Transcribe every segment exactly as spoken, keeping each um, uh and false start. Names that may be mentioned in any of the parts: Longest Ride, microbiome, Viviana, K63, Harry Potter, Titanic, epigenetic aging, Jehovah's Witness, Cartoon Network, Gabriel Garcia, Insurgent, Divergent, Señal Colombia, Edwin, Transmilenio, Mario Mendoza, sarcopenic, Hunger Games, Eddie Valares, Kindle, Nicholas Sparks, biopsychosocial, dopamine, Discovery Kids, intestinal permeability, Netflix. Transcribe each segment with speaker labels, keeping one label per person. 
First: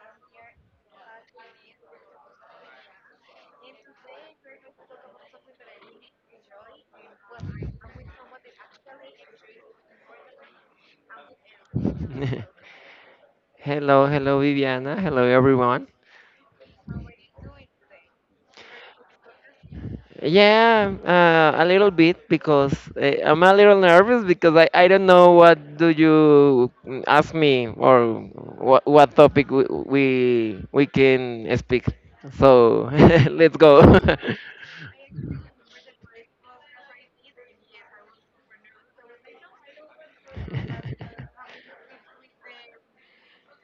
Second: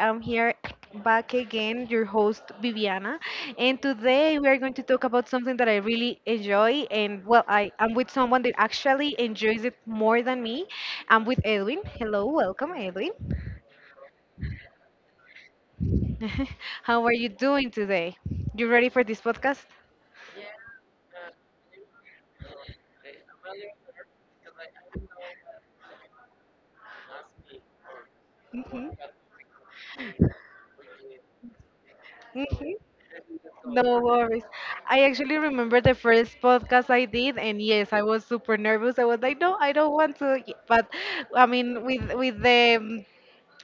Speaker 1: I'm here back again, your host Viviana, and today we are going to talk about something that I really enjoy. And well, I am with someone that actually enjoys it more than me. I'm with Edwin. Hello, welcome, Edwin.
Speaker 2: Hello, hello, Viviana. Hello, everyone.
Speaker 1: How are you doing today? You ready for this podcast?
Speaker 2: Yeah, uh, a little bit because uh, I'm a little nervous because I, I don't know what do you mm, ask me or what
Speaker 1: Hmm.
Speaker 2: what topic we we, we can speak.
Speaker 1: Hmm.
Speaker 2: So let's go.
Speaker 1: No worries. I actually remember the first podcast I did, and yes, I was super nervous. I was like, no, I don't want to. y- But I mean, with with the um,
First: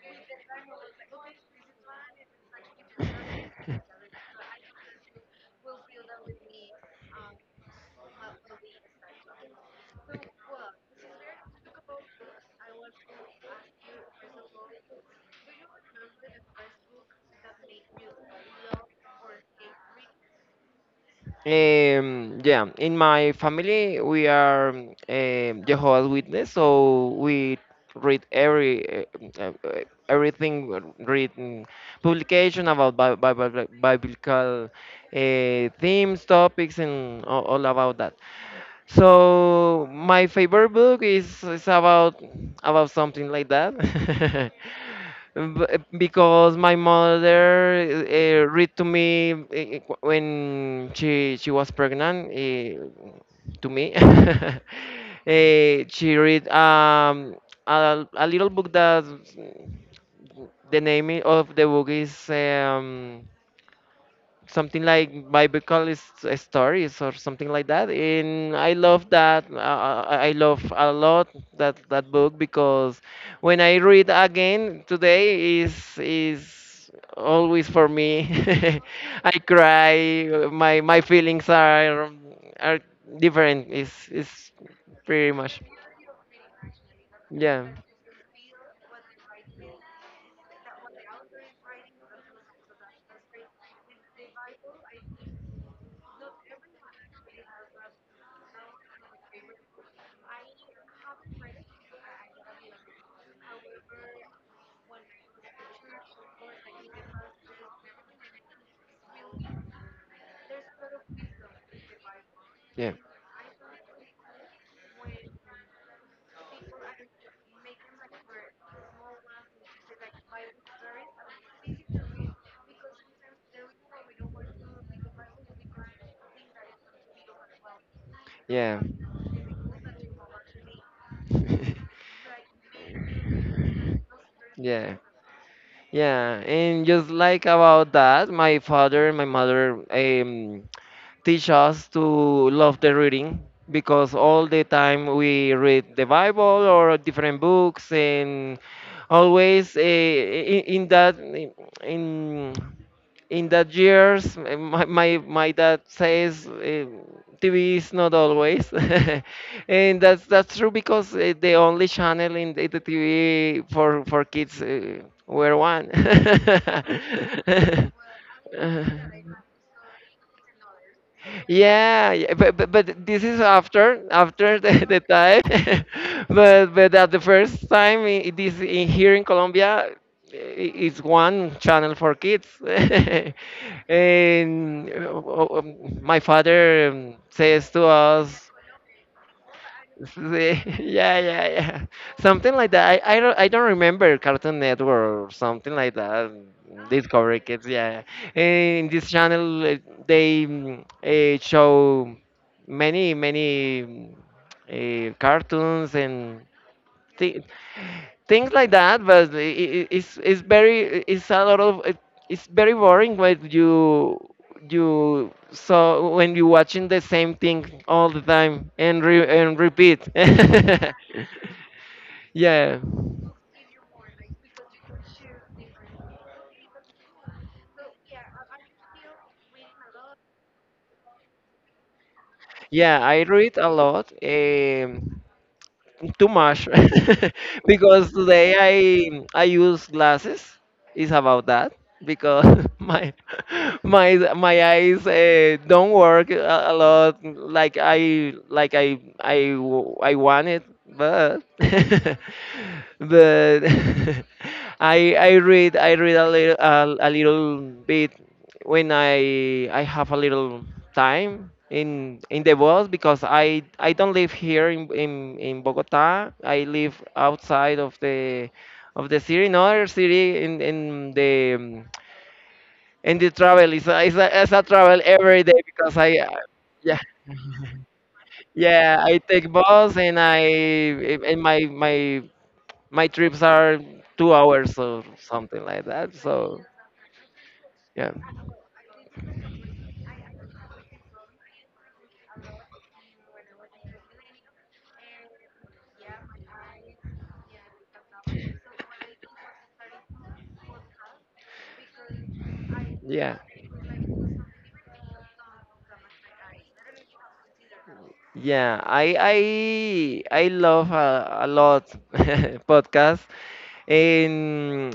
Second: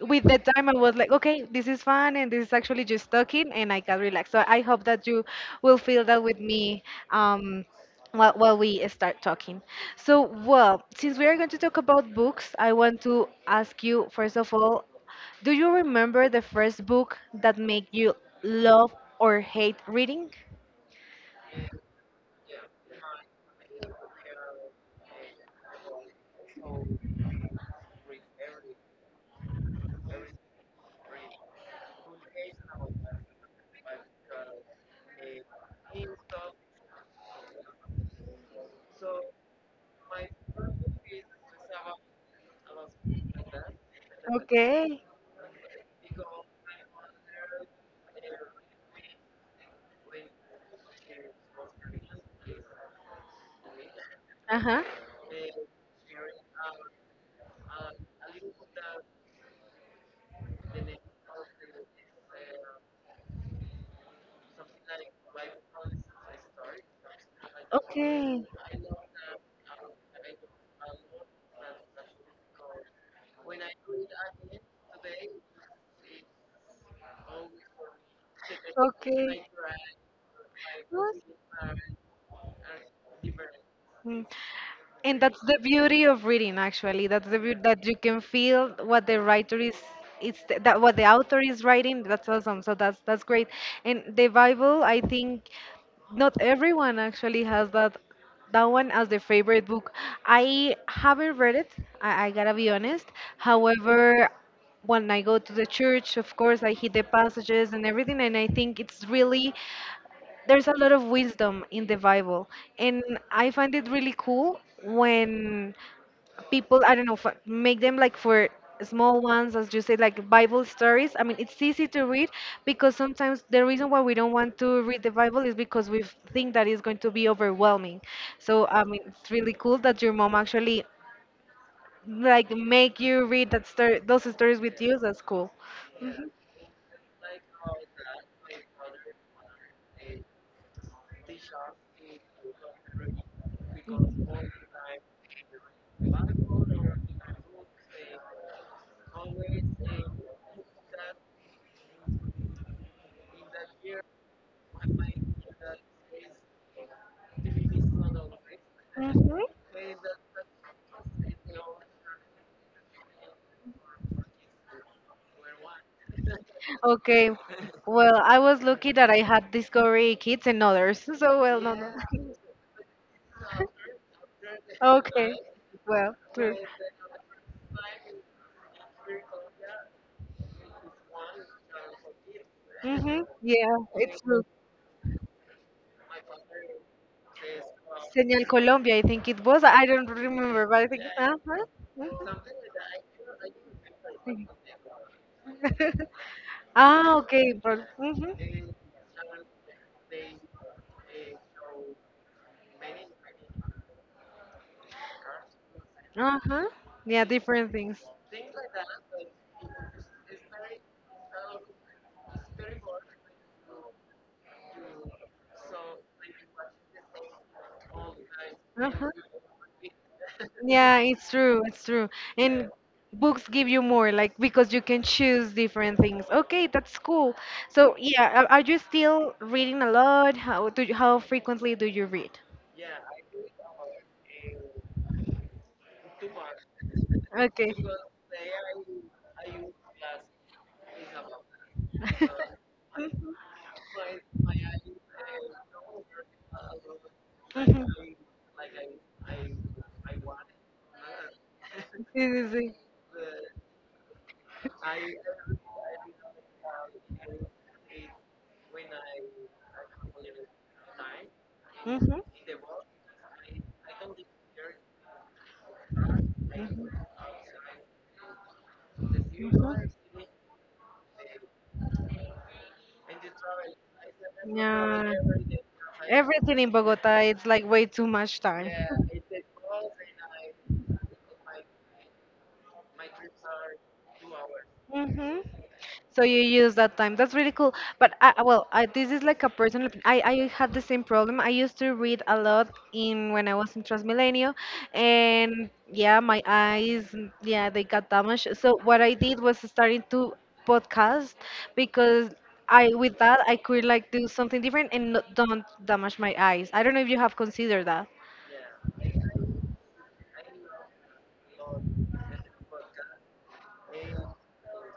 Speaker 1: with the time I was like, okay, this is fun and this is actually just talking and I can relax. So I hope that you will feel that with me um, while, while we start talking. So, well, since we are going to talk about books, I want to ask you, first of all, do you remember the first book that made you love or hate reading?
Speaker 2: Um, yeah, in my family we are um, um, Jehovah's Witness, so we read every uh, uh, uh, everything written publication about Bi- Bi- Bi- biblical uh, themes, topics, and all, all about that. So my favorite book is, is about about something like that.
Speaker 1: Okay.
Speaker 2: B- because my mother uh, read to me eh, when she she was pregnant eh, to me.
Speaker 1: Uh huh.
Speaker 2: Eh, she read um, a, a little book that the name i- of the book is um, something like biblical s- stories or something like that,
Speaker 1: Okay,
Speaker 2: and I love that uh, I I love a lot that that book because when I read again today is is always for me. I
Speaker 1: okay.
Speaker 2: cry. My my
Speaker 1: Good.
Speaker 2: feelings are are different. Is
Speaker 1: Mm.
Speaker 2: is
Speaker 1: And
Speaker 2: Pretty
Speaker 1: that's the
Speaker 2: much,
Speaker 1: beauty of reading, actually. That's the beauty
Speaker 2: yeah,
Speaker 1: that you can feel what the writer is, it's th- that what the author is writing. That's awesome. So that's that's great. And the Bible, I think, not everyone actually has that that one as their favorite book. I haven't read it. I, I gotta be honest. However, when I go to the church, of course, I hit the passages and everything, and I think it's really there's a lot of wisdom in the Bible,
Speaker 2: yeah,
Speaker 1: and I find it really cool when people I don't know fi- make them like for small ones, as you say, like Bible stories. I mean, it's easy to read because sometimes the reason why we don't want to read the Bible is because we think that it's going to be overwhelming. So
Speaker 2: yeah,
Speaker 1: I mean, it's really cool that your mom actually like make you read that story, those stories with
Speaker 2: yeah.
Speaker 1: you. That's cool. Mhm.
Speaker 2: Yeah, and just like about that, my father and my mother um, teach us to love the reading because all the time we read the Bible or different books, and always uh, in, in that in in that years, eh, my my, my dad says, uh, T V is not always.
Speaker 1: Mhm.
Speaker 2: And that's that's true because uh, the only channel in the, the T V for for kids uh, were one.
Speaker 1: Okay. Well, I was lucky that I had Discovery Kids and others. So, well, no, no.
Speaker 2: Yeah, yeah, but, but but this is after after the, the
Speaker 1: Okay.
Speaker 2: time.
Speaker 1: Well, true.
Speaker 2: but but at the first time I it is in, here in Colombia, i- it's one channel for kids.
Speaker 1: Mm-hmm. Yeah, it's true.
Speaker 2: And uh, um, my father um, says to
Speaker 1: Señal
Speaker 2: us.
Speaker 1: Colombia, I think it was. I don't
Speaker 2: See,
Speaker 1: remember, but I think.
Speaker 2: yeah,
Speaker 1: Uh
Speaker 2: yeah, yeah.
Speaker 1: huh.
Speaker 2: Something like that. I, I don't I don't remember
Speaker 1: Mhm.
Speaker 2: Cartoon Network or something like that.
Speaker 1: Ah,
Speaker 2: Discovery
Speaker 1: okay.
Speaker 2: Kids,
Speaker 1: But,
Speaker 2: yeah.
Speaker 1: mhm.
Speaker 2: In this channel, uh, they mm, uh, show many many mm, uh, cartoons
Speaker 1: Uh
Speaker 2: and
Speaker 1: huh. Yeah,
Speaker 2: thi
Speaker 1: different things.
Speaker 2: things like that, but i i- it's it's very it's a lot of it- it's very boring when you you so when you watching the same thing all the time
Speaker 1: Uh
Speaker 2: and
Speaker 1: huh.
Speaker 2: re, and repeat.
Speaker 1: Yeah, it's true, it's true. And
Speaker 2: Yeah,
Speaker 1: books give you more, like because you can choose different things. Okay, that's cool. So yeah, are are you still reading a lot? How do you, how frequently do you read?
Speaker 2: yeah, I read a lot. Um too much.
Speaker 1: Okay.
Speaker 2: Because today I I use glasses. It's about that because my my my eyes uh, don't work a, a lot like I like I I w- I want it, but
Speaker 1: Sí, sí, sí.
Speaker 2: but I I read I read a little a, a little bit when I I have a little time in
Speaker 1: Mhm.
Speaker 2: in the bus because I I don't live here in in, in Bogota. I
Speaker 1: Mhm.
Speaker 2: live outside of the of the city, in another city in in the um, in the travel. It's a, it's a, it's a travel
Speaker 1: Yeah.
Speaker 2: every day because I uh,
Speaker 1: Everything in
Speaker 2: yeah
Speaker 1: Bogota, it's like way too much time.
Speaker 2: yeah I take bus. And I and my my my trips are two hours or
Speaker 1: Hmm.
Speaker 2: something like that.
Speaker 1: So you
Speaker 2: So
Speaker 1: use that time. That's really cool. But
Speaker 2: yeah
Speaker 1: I, I- well, I, this is like a personal. opin- I I had the same problem. I used to read a lot in when I was in Transmilenio, and yeah, my eyes, mm, yeah, they got damaged. So what I did was starting to podcast because I with
Speaker 2: yeah
Speaker 1: that I could like do something different and not, don't damage my eyes. I don't know if you have considered that.
Speaker 2: yeah I I I love a, a lot podcast, en,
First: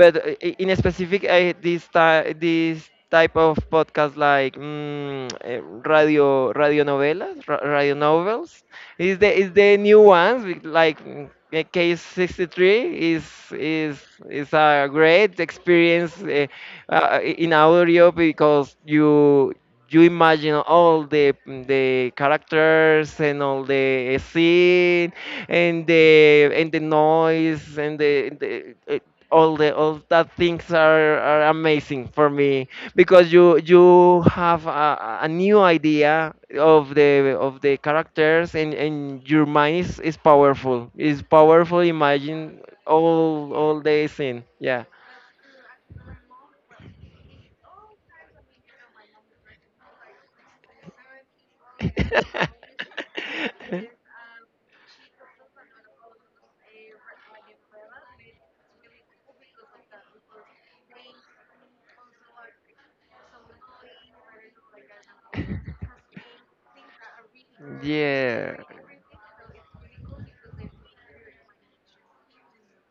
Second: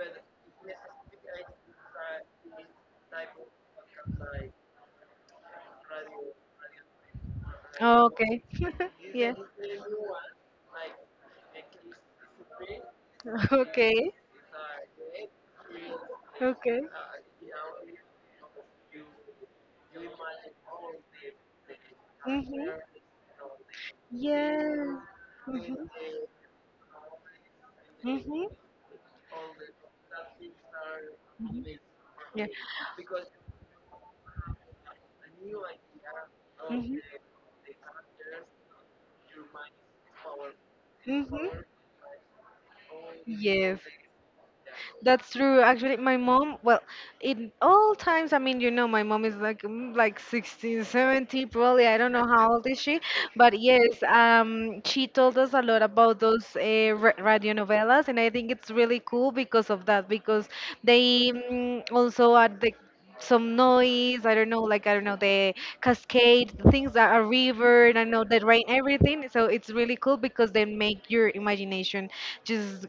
Speaker 2: but uh, i- in specific I, this ty- this type of podcast, like mm, eh, radio radio novelas, ra- radio
Speaker 1: One. Okay.
Speaker 2: novels is the is the new ones with, like, mm, eh, K sixty-three is
Speaker 1: Yes. Okay.
Speaker 2: is
Speaker 1: It's
Speaker 2: is a great experience, uh,
Speaker 1: real things.
Speaker 2: uh, i- in audio, because you you imagine all the the
Speaker 1: Mhm.
Speaker 2: characters and all the
Speaker 1: Yes.
Speaker 2: scene and
Speaker 1: Mhm.
Speaker 2: the and the noise and the,
Speaker 1: Mhm.
Speaker 2: the, eh, all the all that things are, are
Speaker 1: Mhm.
Speaker 2: amazing for
Speaker 1: Yeah.
Speaker 2: me because you you have a, a a new idea of
Speaker 1: Mhm.
Speaker 2: the of the characters, and and your mind is, is powerful,
Speaker 1: The.
Speaker 2: is
Speaker 1: Mhm.
Speaker 2: powerful imagine all all
Speaker 1: Yes.
Speaker 2: the scene, yeah.
Speaker 1: That's true. Actually, my mom, well, in all times, I mean, you know, my mom is like mm, like sixteen, seventeen, probably. I don't know how old is she, but yes, um, she told us a lot about those uh, ra radionovelas, and I think it's really cool because of that, because they mm, also add the some noise, I don't know, like, I don't know, the cascade, the things that are river, and I know the rain, everything. So it's really cool because they make your imagination just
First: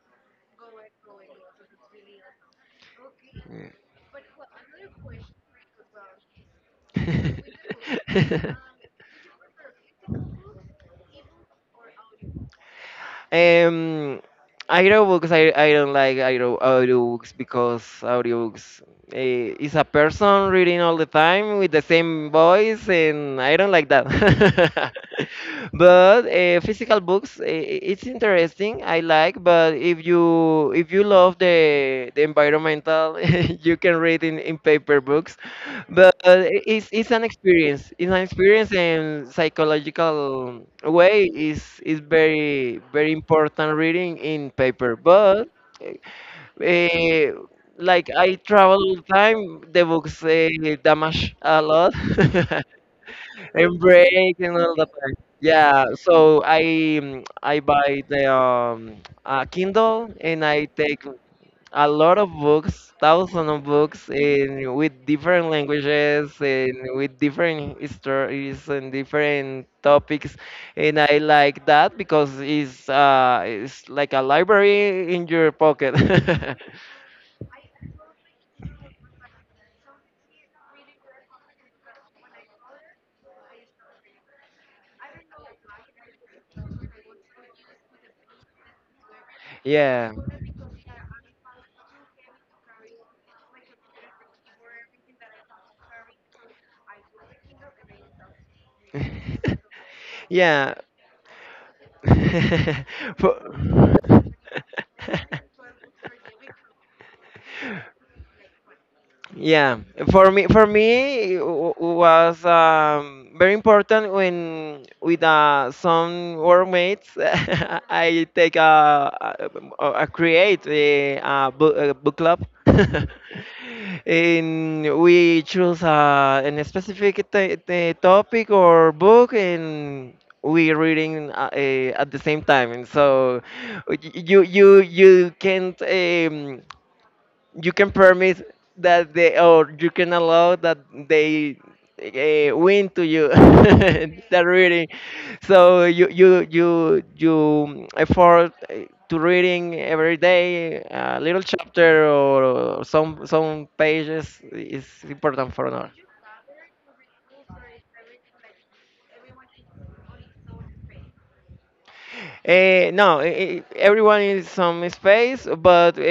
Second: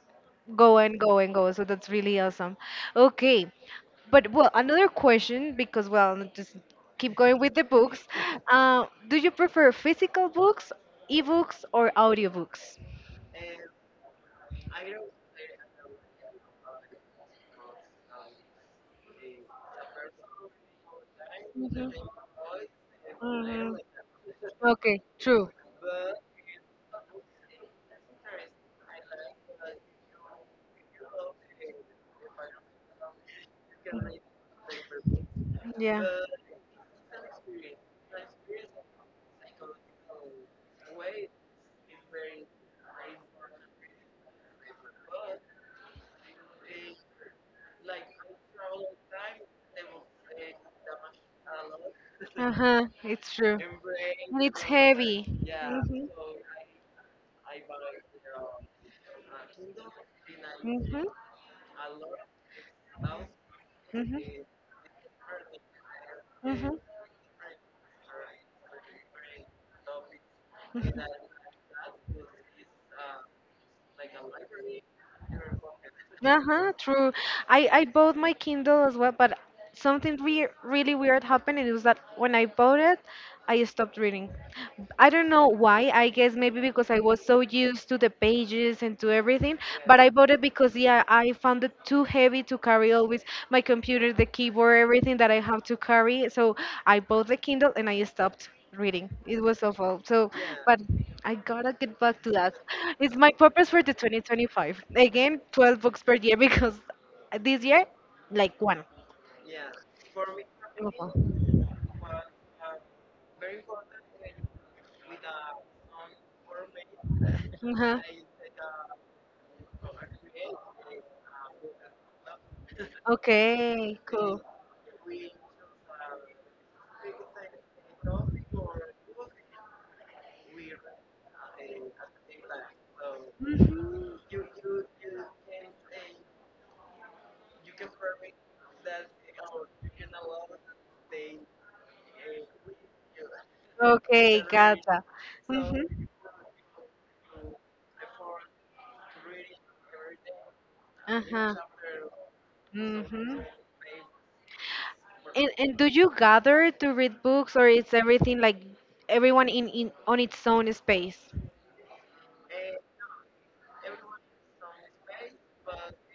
Speaker 1: go and go and go. So that's really awesome. Okay. But well, another question because well, n- just keep going with the books.
Speaker 2: Yeah.
Speaker 1: Uh, do you prefer physical books, ebooks, or audiobooks?
Speaker 2: Um, Audiobooks, I, I don't like audio, audiobooks because audiobooks, eh, is a person reading all the time with the
Speaker 1: Mhm.
Speaker 2: same voice, and I don't
Speaker 1: Mhm.
Speaker 2: like that.
Speaker 1: Okay, true.
Speaker 2: But uh, physical books, eh, it's interesting. I like, but if you if you love the the environmental, you can read in, in paper books,
Speaker 1: Yeah.
Speaker 2: but i- it's it's an experience. It's an experience, and psychological way is is very very important reading in paper. But uh, like I travel all the time, the books uh, damage a lot
Speaker 1: Uh-huh, it's true.
Speaker 2: and break
Speaker 1: And
Speaker 2: and
Speaker 1: it's
Speaker 2: all the time.
Speaker 1: heavy.
Speaker 2: Yeah, so I mm, I buy the um, uh, Kindle, and I
Speaker 1: Mm-hmm.
Speaker 2: take
Speaker 1: Mm-hmm.
Speaker 2: a lot of books, thousands of books in with different languages, and
Speaker 1: Mm-hmm.
Speaker 2: with different stories and different topics, and
Speaker 1: Mm-hmm.
Speaker 2: I like that because it's uh it's like a library in your pocket.
Speaker 1: Uh-huh, true. I I bought my Kindle as well, but something weird, really weird happened. It was that when I bought it, I stopped reading. I don't know why. I guess maybe because I was so used to the pages and to everything, but I
Speaker 2: Yeah,
Speaker 1: bought it because yeah, I found it too heavy to carry always my computer, the keyboard, everything that I have to carry. So I bought the Kindle and I stopped reading. It was awful. So,
Speaker 2: yeah.
Speaker 1: but I gotta get back to that. It's my purpose for the
Speaker 2: For-
Speaker 1: twenty twenty-five. Again, twelve books per year because this year, like one.
Speaker 2: Yeah, for me, for
Speaker 1: Awful.
Speaker 2: me it w- was um, very important when with uh, some workmates,
Speaker 1: Uh-huh.
Speaker 2: I take a, a, a create a, a book, a book club.
Speaker 1: Okay, cool.
Speaker 2: And we choose uh, an specific t- t- topic or book, and we reading uh, eh, at the same time, and so y- you you you can't. Um, you can permit that they, or you can allow that they uh, win to you
Speaker 1: Okay,
Speaker 2: that reading.
Speaker 1: gotcha.
Speaker 2: So
Speaker 1: Mm-hmm.
Speaker 2: you you you you effort eh, to reading every day a little
Speaker 1: Uh-huh.
Speaker 2: chapter or some
Speaker 1: Mm-hmm.
Speaker 2: some pages is
Speaker 1: And
Speaker 2: important for
Speaker 1: and do
Speaker 2: now.
Speaker 1: you gather to read books, or is everything like everyone in, in on its own space?
Speaker 2: Uh, no, i i- everyone is some space, but uh,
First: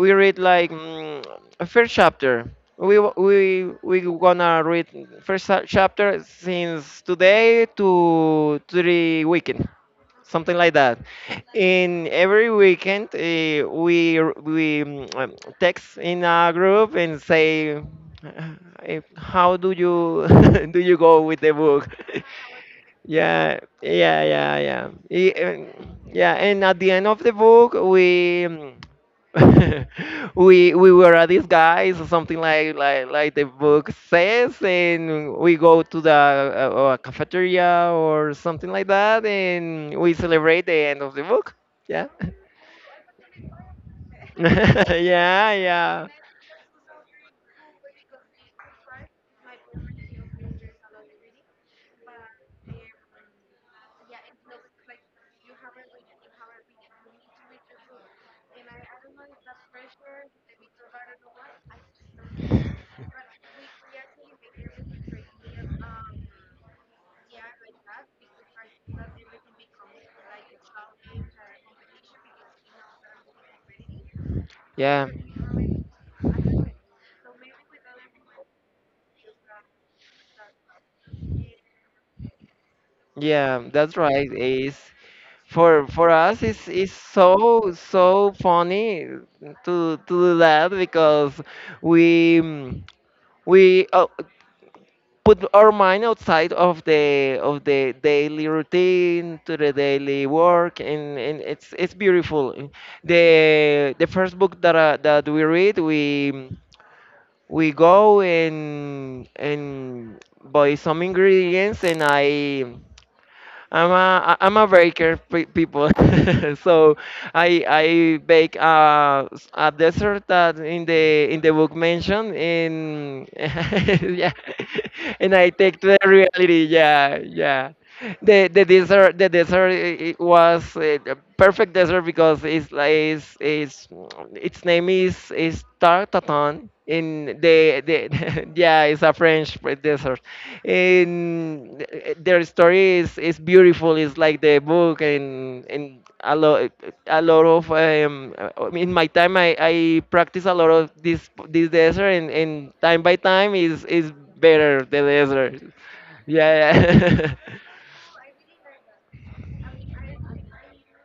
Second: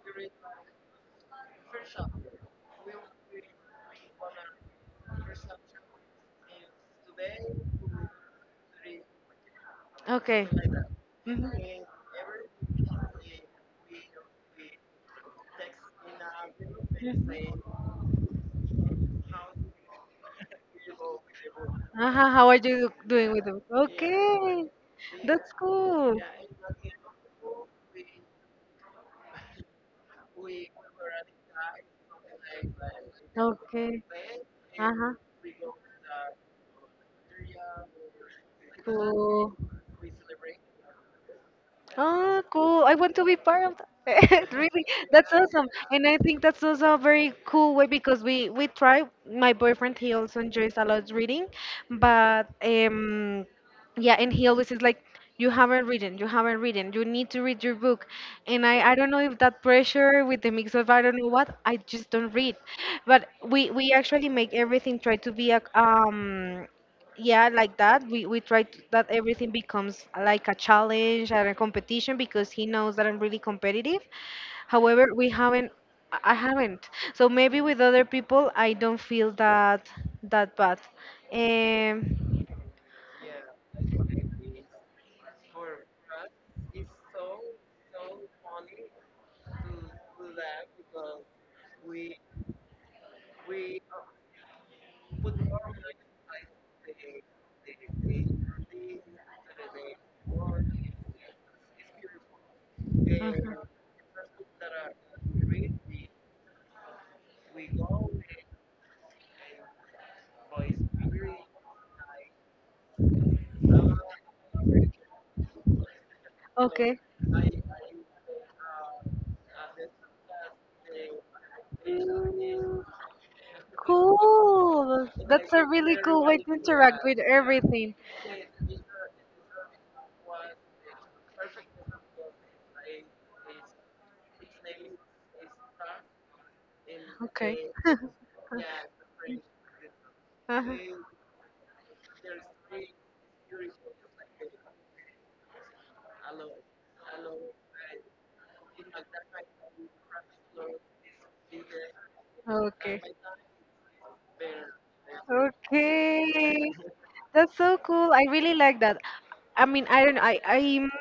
Speaker 2: we read like, mm, a first chapter. We w- we we gonna read first cha- chapter since today to to the weekend,
Speaker 1: Okay.
Speaker 2: something like that.
Speaker 1: Mhm.
Speaker 2: In every weekend, uh, we r- we mm, um, text in a group and
Speaker 1: Mhm.
Speaker 2: say, uh, how do you do you go with the book?
Speaker 1: Uh huh. How are you doing with
Speaker 2: Yeah,
Speaker 1: the.
Speaker 2: yeah, yeah,
Speaker 1: Okay,
Speaker 2: yeah. I-
Speaker 1: that's
Speaker 2: and-
Speaker 1: cool.
Speaker 2: Yeah, and at the end of the book, we mm, we we were a disguise or something like like like the book
Speaker 1: Okay.
Speaker 2: says,
Speaker 1: Uh huh.
Speaker 2: and we go to the uh, uh, cafeteria or something like that,
Speaker 1: Cool.
Speaker 2: and we celebrate the end of the book. Yeah.
Speaker 1: Oh, cool. I want to be part of that. Really, that's
Speaker 2: Yeah,
Speaker 1: awesome.
Speaker 2: yeah,
Speaker 1: And I think that's also a very cool way because we we try. My boyfriend, he also enjoys a lot reading. But um, yeah, and he always is like, you haven't written, you haven't written, you need to read your book. And I, I don't know if that pressure with the mix of I don't know what, I just don't read. But we, we actually make everything try to be a, um, yeah, like that. We, we try to, that everything becomes like a challenge and a competition because he knows that I'm really competitive.
Speaker 2: yeah,
Speaker 1: However, we haven't I haven't. So maybe with other people I don't feel that that bad. Um
Speaker 2: yeah. That's right. Is for for us it's it's so so funny to to do that because we mm, we uh, put our mind outside of the of the daily routine to the daily work, and, and it's it's beautiful. the the first book that uh, that we read, we mm, we go and and buy some ingredients. And I I'm a I- I'm a baker pe- people. So
Speaker 1: Okay.
Speaker 2: I I bake uh, s- a dessert that in the in the book mentioned
Speaker 1: Mm,
Speaker 2: in. Yeah,
Speaker 1: cool.
Speaker 2: and I
Speaker 1: That's a
Speaker 2: take to
Speaker 1: really
Speaker 2: the
Speaker 1: cool way to
Speaker 2: reality.
Speaker 1: interact
Speaker 2: Yeah,
Speaker 1: with
Speaker 2: yeah.
Speaker 1: everything.
Speaker 2: The the dessert the dessert i- i- was uh, a perfect dessert because it's like it's, it's its name is is tartatin in
Speaker 1: Okay.
Speaker 2: the, the yeah it's a French fr- dessert.
Speaker 1: Uh-huh.
Speaker 2: And uh, their story is is beautiful. It's like the book, and and a lot a lot of um uh, in my time I I practice a lot of this this dessert, and and time
Speaker 1: Okay.
Speaker 2: by time is is better the dessert, yeah.
Speaker 1: Okay.
Speaker 2: Yeah.
Speaker 1: That's so cool. I really like that. I mean, I don't. I I'm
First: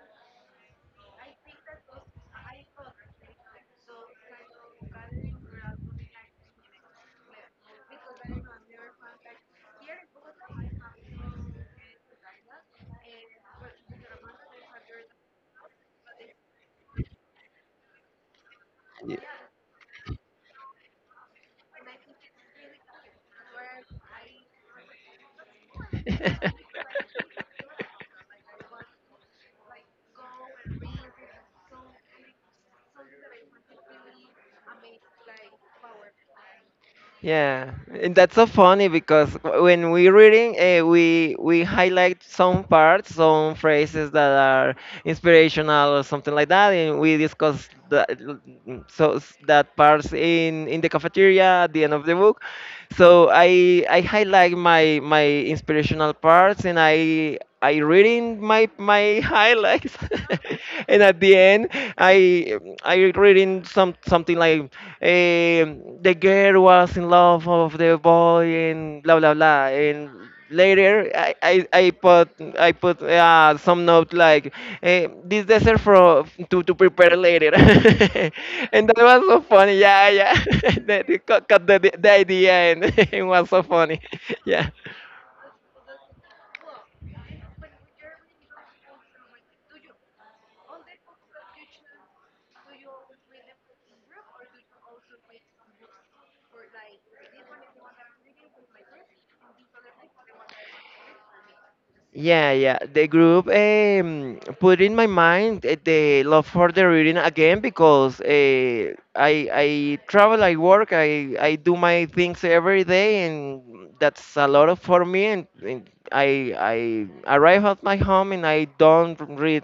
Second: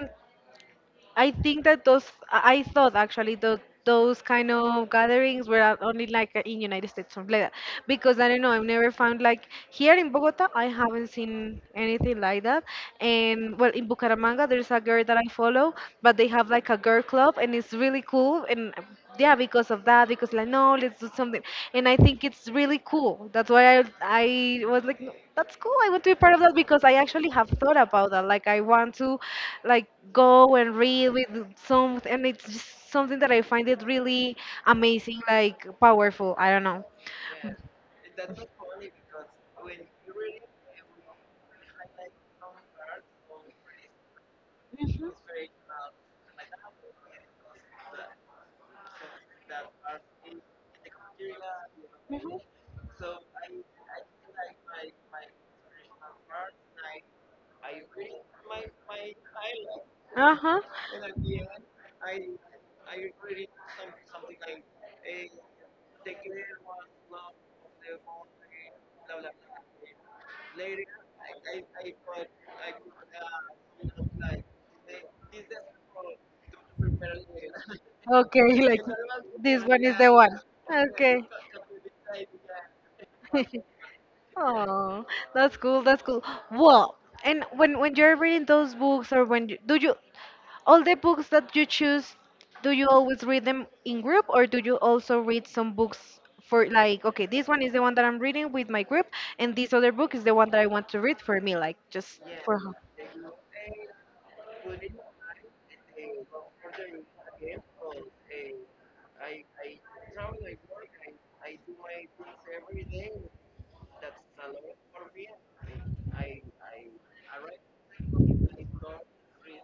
Speaker 1: I think that those I I thought actually tho- those kind of gatherings were at- only like in United States, something like that, because I don't know, I've never found, like, here in Bogota I haven't seen anything like that, and well, in Bucaramanga there's a girl that I follow, but they have like a girl club and it's really cool, and yeah, because of that, because like, no, let's do something. And I think it's really cool, that's why i i was like, "No, that's cool, I want to be part of that," because I actually have thought about that, like, I want to, like, go and read with some, and it's just something that I find it really amazing, like, powerful, I don't know.
Speaker 2: Yeah, and that's so funny because when we're reading, uh, we we highlight some parts, some phrases that are
Speaker 1: Mhm.
Speaker 2: inspirational or something like that, and we discuss that so s- that parts in in the cafeteria at the end of the
Speaker 1: Mhm.
Speaker 2: book. So I I highlight my my inspirational parts, and I I reading my my highlights,
Speaker 1: Uh huh.
Speaker 2: and at the end, I I reading some something like um the girl was in love of the boy and blah blah blah. And later, I I, I put I put uh, some note like, eh, this dessert for to to prepare later.
Speaker 1: Okay, like
Speaker 2: And that was so
Speaker 1: this
Speaker 2: funny.
Speaker 1: one is
Speaker 2: Yeah,
Speaker 1: the
Speaker 2: yeah.
Speaker 1: one.
Speaker 2: They they
Speaker 1: Okay.
Speaker 2: cut, cut the the idea. And It was so funny. Yeah.
Speaker 1: Oh, that's cool. That's cool. Well, and when when you're reading those books, or when you, do you all the books that you choose, do you always read them in group, or do you also read some books for, like, okay, this one is the one that I'm reading with my group and this other book is the one that I want to read for me, like, just
Speaker 2: Yeah,
Speaker 1: for her?
Speaker 2: yeah. The group um, put in my mind uh, the love for the reading again because uh, I I travel, I work, I I do my things every day, and that's a lot of for me. And, and I I arrive at my home, and I don't read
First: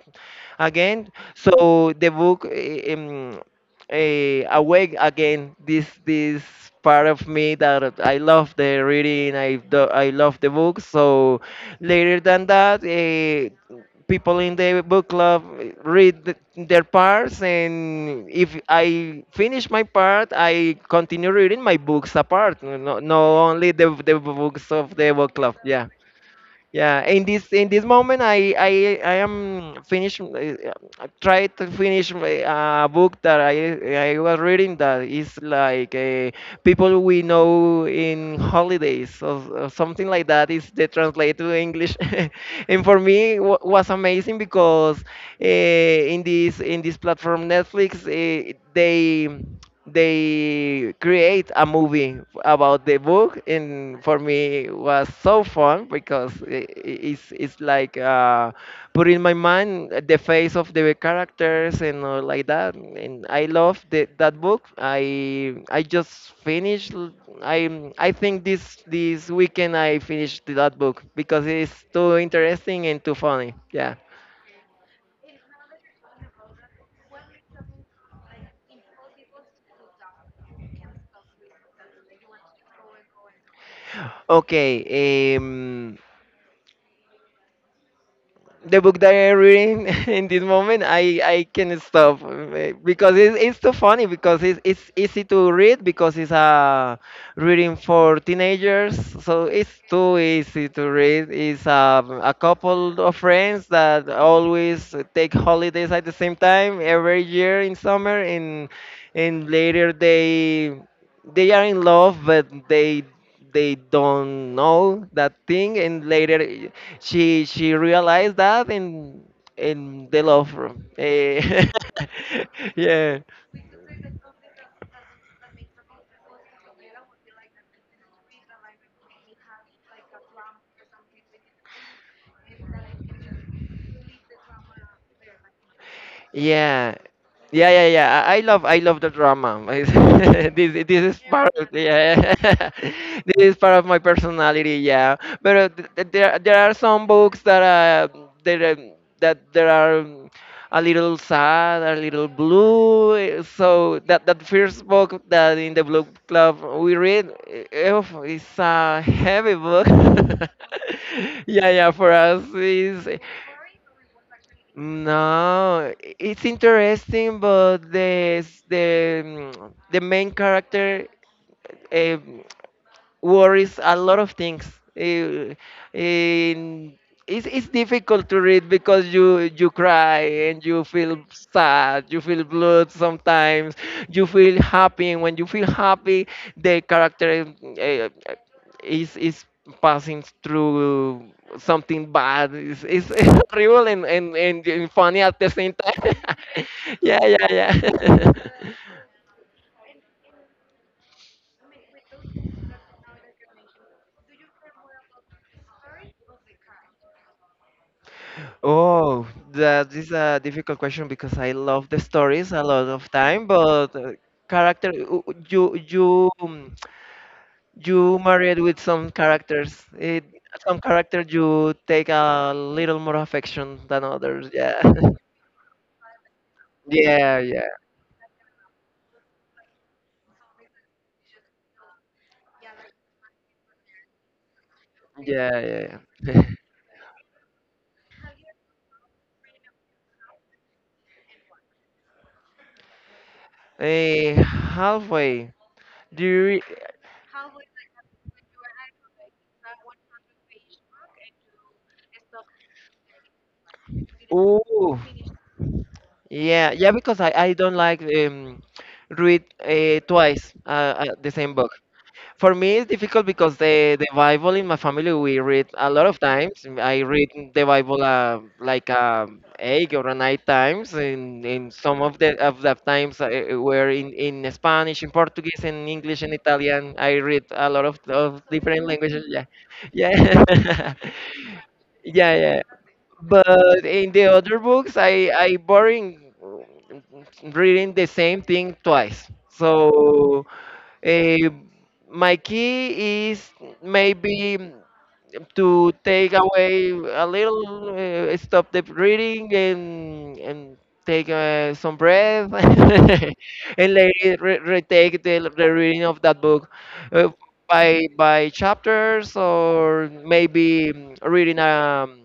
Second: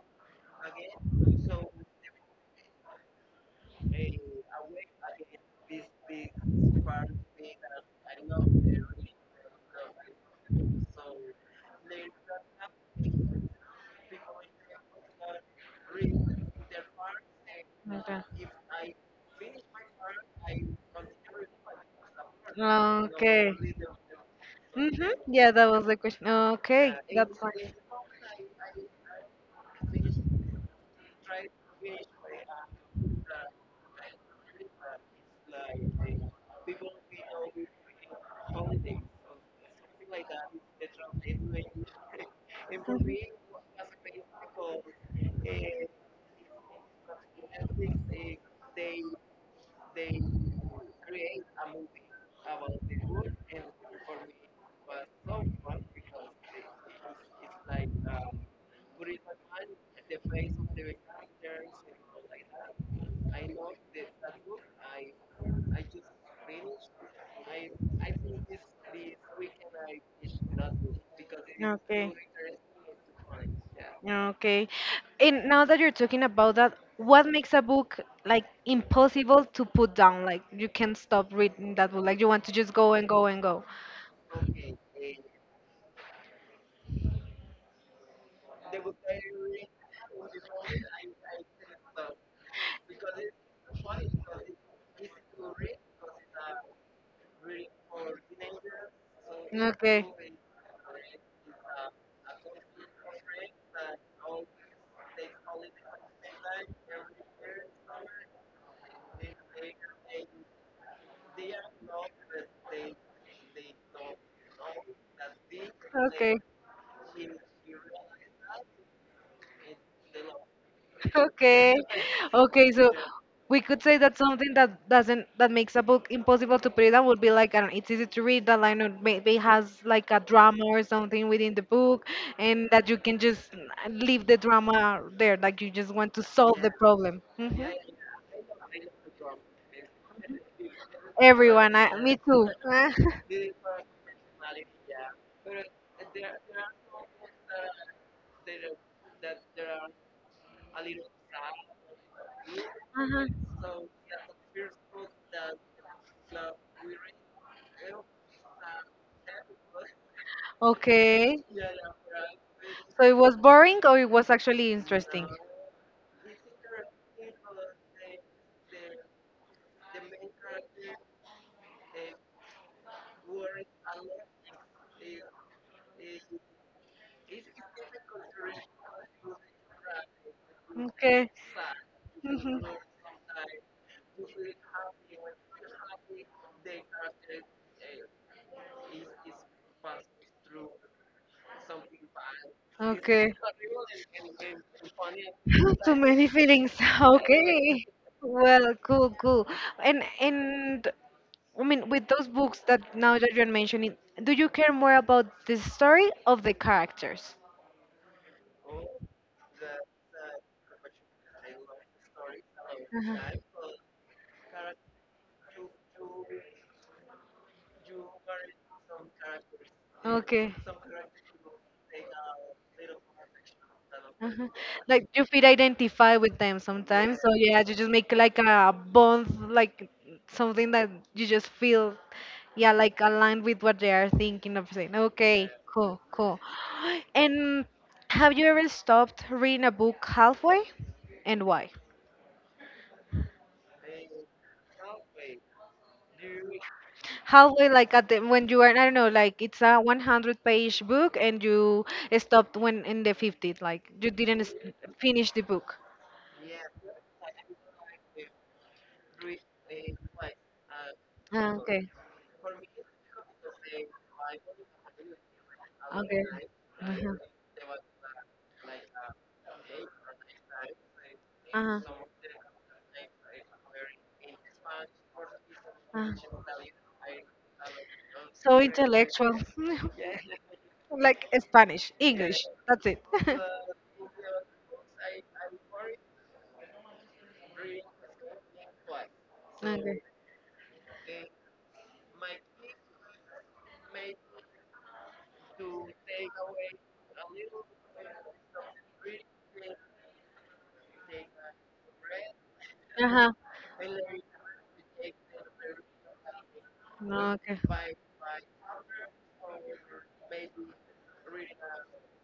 Speaker 2: again. So the book uh, um, uh, awake again this this part of me that I love the reading. I do, I love the books. So later than that, uh, people in the book club read th- their parts, and
Speaker 1: Okay.
Speaker 2: if I finish my part, I continue reading my books apart. No, no no
Speaker 1: Okay.
Speaker 2: only the the books of the
Speaker 1: Mm-hmm.
Speaker 2: book
Speaker 1: Yeah,
Speaker 2: club,
Speaker 1: that was
Speaker 2: yeah.
Speaker 1: the question. Okay,
Speaker 2: Yeah, in
Speaker 1: that's
Speaker 2: this in
Speaker 1: fine.
Speaker 2: this moment, I I I am finished. uh, I tried to finish my, uh, book that I I was reading that is like, uh, people we know in holidays or, or something like that, is they translate to English. And for me it wa- was amazing because uh, in this in this platform Netflix, uh, they they create a movie about the book, and for me it was so
Speaker 1: Mhm.
Speaker 2: fun because i- i- it's it's
Speaker 1: It's like
Speaker 2: like
Speaker 1: uh,
Speaker 2: uh, put in my mind the
Speaker 1: the face
Speaker 2: face
Speaker 1: of
Speaker 2: of the
Speaker 1: the.
Speaker 2: characters and all like that. And I
Speaker 1: I know.
Speaker 2: love the, that book. I
Speaker 1: I
Speaker 2: I
Speaker 1: just
Speaker 2: just finished.
Speaker 1: finished.
Speaker 2: l- I
Speaker 1: I I
Speaker 2: I think
Speaker 1: think this
Speaker 2: this
Speaker 1: this
Speaker 2: this
Speaker 1: weekend
Speaker 2: weekend I
Speaker 1: I finished
Speaker 2: finished
Speaker 1: that
Speaker 2: that
Speaker 1: book.
Speaker 2: book because
Speaker 1: It's.
Speaker 2: it's
Speaker 1: Okay.
Speaker 2: too
Speaker 1: So
Speaker 2: interesting and too funny.
Speaker 1: fun.
Speaker 2: Yeah.
Speaker 1: Yeah. Okay. And now that you're talking about that, what makes a book like impossible to put down? Like, you can't stop reading that book. Like, you want to just go and go and go.
Speaker 2: Okay. Um, the book that I'm reading in this moment, I I can stop uh, because it's, it's too funny because it's it's easy to read because it's a reading for teenagers, so it's
Speaker 1: Okay.
Speaker 2: too easy to read. It's um, a couple of friends that always take holidays at the same time every year in summer, and and later they they are in love, but they they don't know that thing, and
Speaker 1: Okay.
Speaker 2: later she she realized that in in the love room. Eh,
Speaker 1: Okay. Okay, so
Speaker 2: yeah.
Speaker 1: we could say that something that doesn't that makes a book impossible to put it down would be, like, I don't know, it's easy to read that line, or maybe has like a drama or something within the book, and that you can just leave the drama there, like, you just want to solve the
Speaker 2: Yeah.
Speaker 1: problem. Hmm.
Speaker 2: Yeah, yeah, yeah. I I love, I love the drama. this, this is part of,
Speaker 1: Everyone, I, me
Speaker 2: yeah,
Speaker 1: too.
Speaker 2: this is part of my personality. Yeah, but uh, th- th- there, there are some books that uh, that um, that there are um, a little sad, a little blue.
Speaker 1: Uh-huh.
Speaker 2: eh, So that that first book that in the blue club we read, eh, oof, it's a heavy book.
Speaker 1: Okay.
Speaker 2: yeah, yeah. For us,
Speaker 1: So
Speaker 2: is.
Speaker 1: it was boring, or it was actually interesting?
Speaker 2: No, i- it's interesting, but the s- the mm, the main character um, worries a lot of things. Eh, and it's, it's difficult to read because you you cry and you feel
Speaker 1: Okay.
Speaker 2: sad, you feel
Speaker 1: Mhm.
Speaker 2: blood sometimes, you feel happy, and when you feel happy, the character uh, is is passing through something bad. It's, it's
Speaker 1: Okay.
Speaker 2: horrible and, and, and, and funny at the same
Speaker 1: Too
Speaker 2: time.
Speaker 1: many feelings.
Speaker 2: yeah, yeah,
Speaker 1: Okay.
Speaker 2: yeah.
Speaker 1: Well, cool, cool. And and I mean, with those books that now that you're mentioning, do you care more about the story of the characters?
Speaker 2: Oh, that is a difficult question because I love the stories a lot of
Speaker 1: Uh-huh.
Speaker 2: time, but uh, character, u- u- you you um, you married with some characters. It,
Speaker 1: Okay.
Speaker 2: some characters you take a little more affection than
Speaker 1: Uh-huh.
Speaker 2: others. Yeah,
Speaker 1: Like, you feel identified with them sometimes. So
Speaker 2: yeah,
Speaker 1: yeah,
Speaker 2: yeah,
Speaker 1: you just make like a bond, like something that you just feel, yeah, like aligned with what they are thinking of saying. Okay,
Speaker 2: yeah, yeah.
Speaker 1: cool, cool.
Speaker 2: yeah.
Speaker 1: And have you ever stopped reading a book halfway, and why?
Speaker 2: Eh, halfway. Do you? Re-
Speaker 1: Halfway, like, at the when you are, I don't know, like, it's a one hundred page book and you stopped when in the fifties, like, you didn't s-
Speaker 2: Ooh.
Speaker 1: finish the book.
Speaker 2: Yeah, yeah, because I, I don't like um, read uh, twice uh, uh, the same
Speaker 1: Ah,
Speaker 2: book.
Speaker 1: okay,
Speaker 2: For me, it's difficult because the the Bible in my family we read a lot of
Speaker 1: okay.
Speaker 2: times. Mm, I
Speaker 1: Uh-huh.
Speaker 2: read the Bible uh, like um, eight or nine times, and, and
Speaker 1: Uh-huh.
Speaker 2: some of the of the times uh, uh, were in, in Spanish, in Portuguese, in
Speaker 1: uh
Speaker 2: English, and Italian. I read a lot of, of
Speaker 1: So
Speaker 2: different languages.
Speaker 1: intellectual.
Speaker 2: Yeah, yeah,
Speaker 1: Like, Spanish,
Speaker 2: yeah,
Speaker 1: English.
Speaker 2: yeah.
Speaker 1: That's it.
Speaker 2: But in the other books, I I boring mm, reading the same thing twice.
Speaker 1: Okay.
Speaker 2: So Eh, my key is maybe to take away a little, uh, stop the breathing and and take uh, some breath
Speaker 1: Uh-huh.
Speaker 2: and later re- retake the, the reading of that book uh,
Speaker 1: Okay.
Speaker 2: by by chapters, or maybe mm, reading um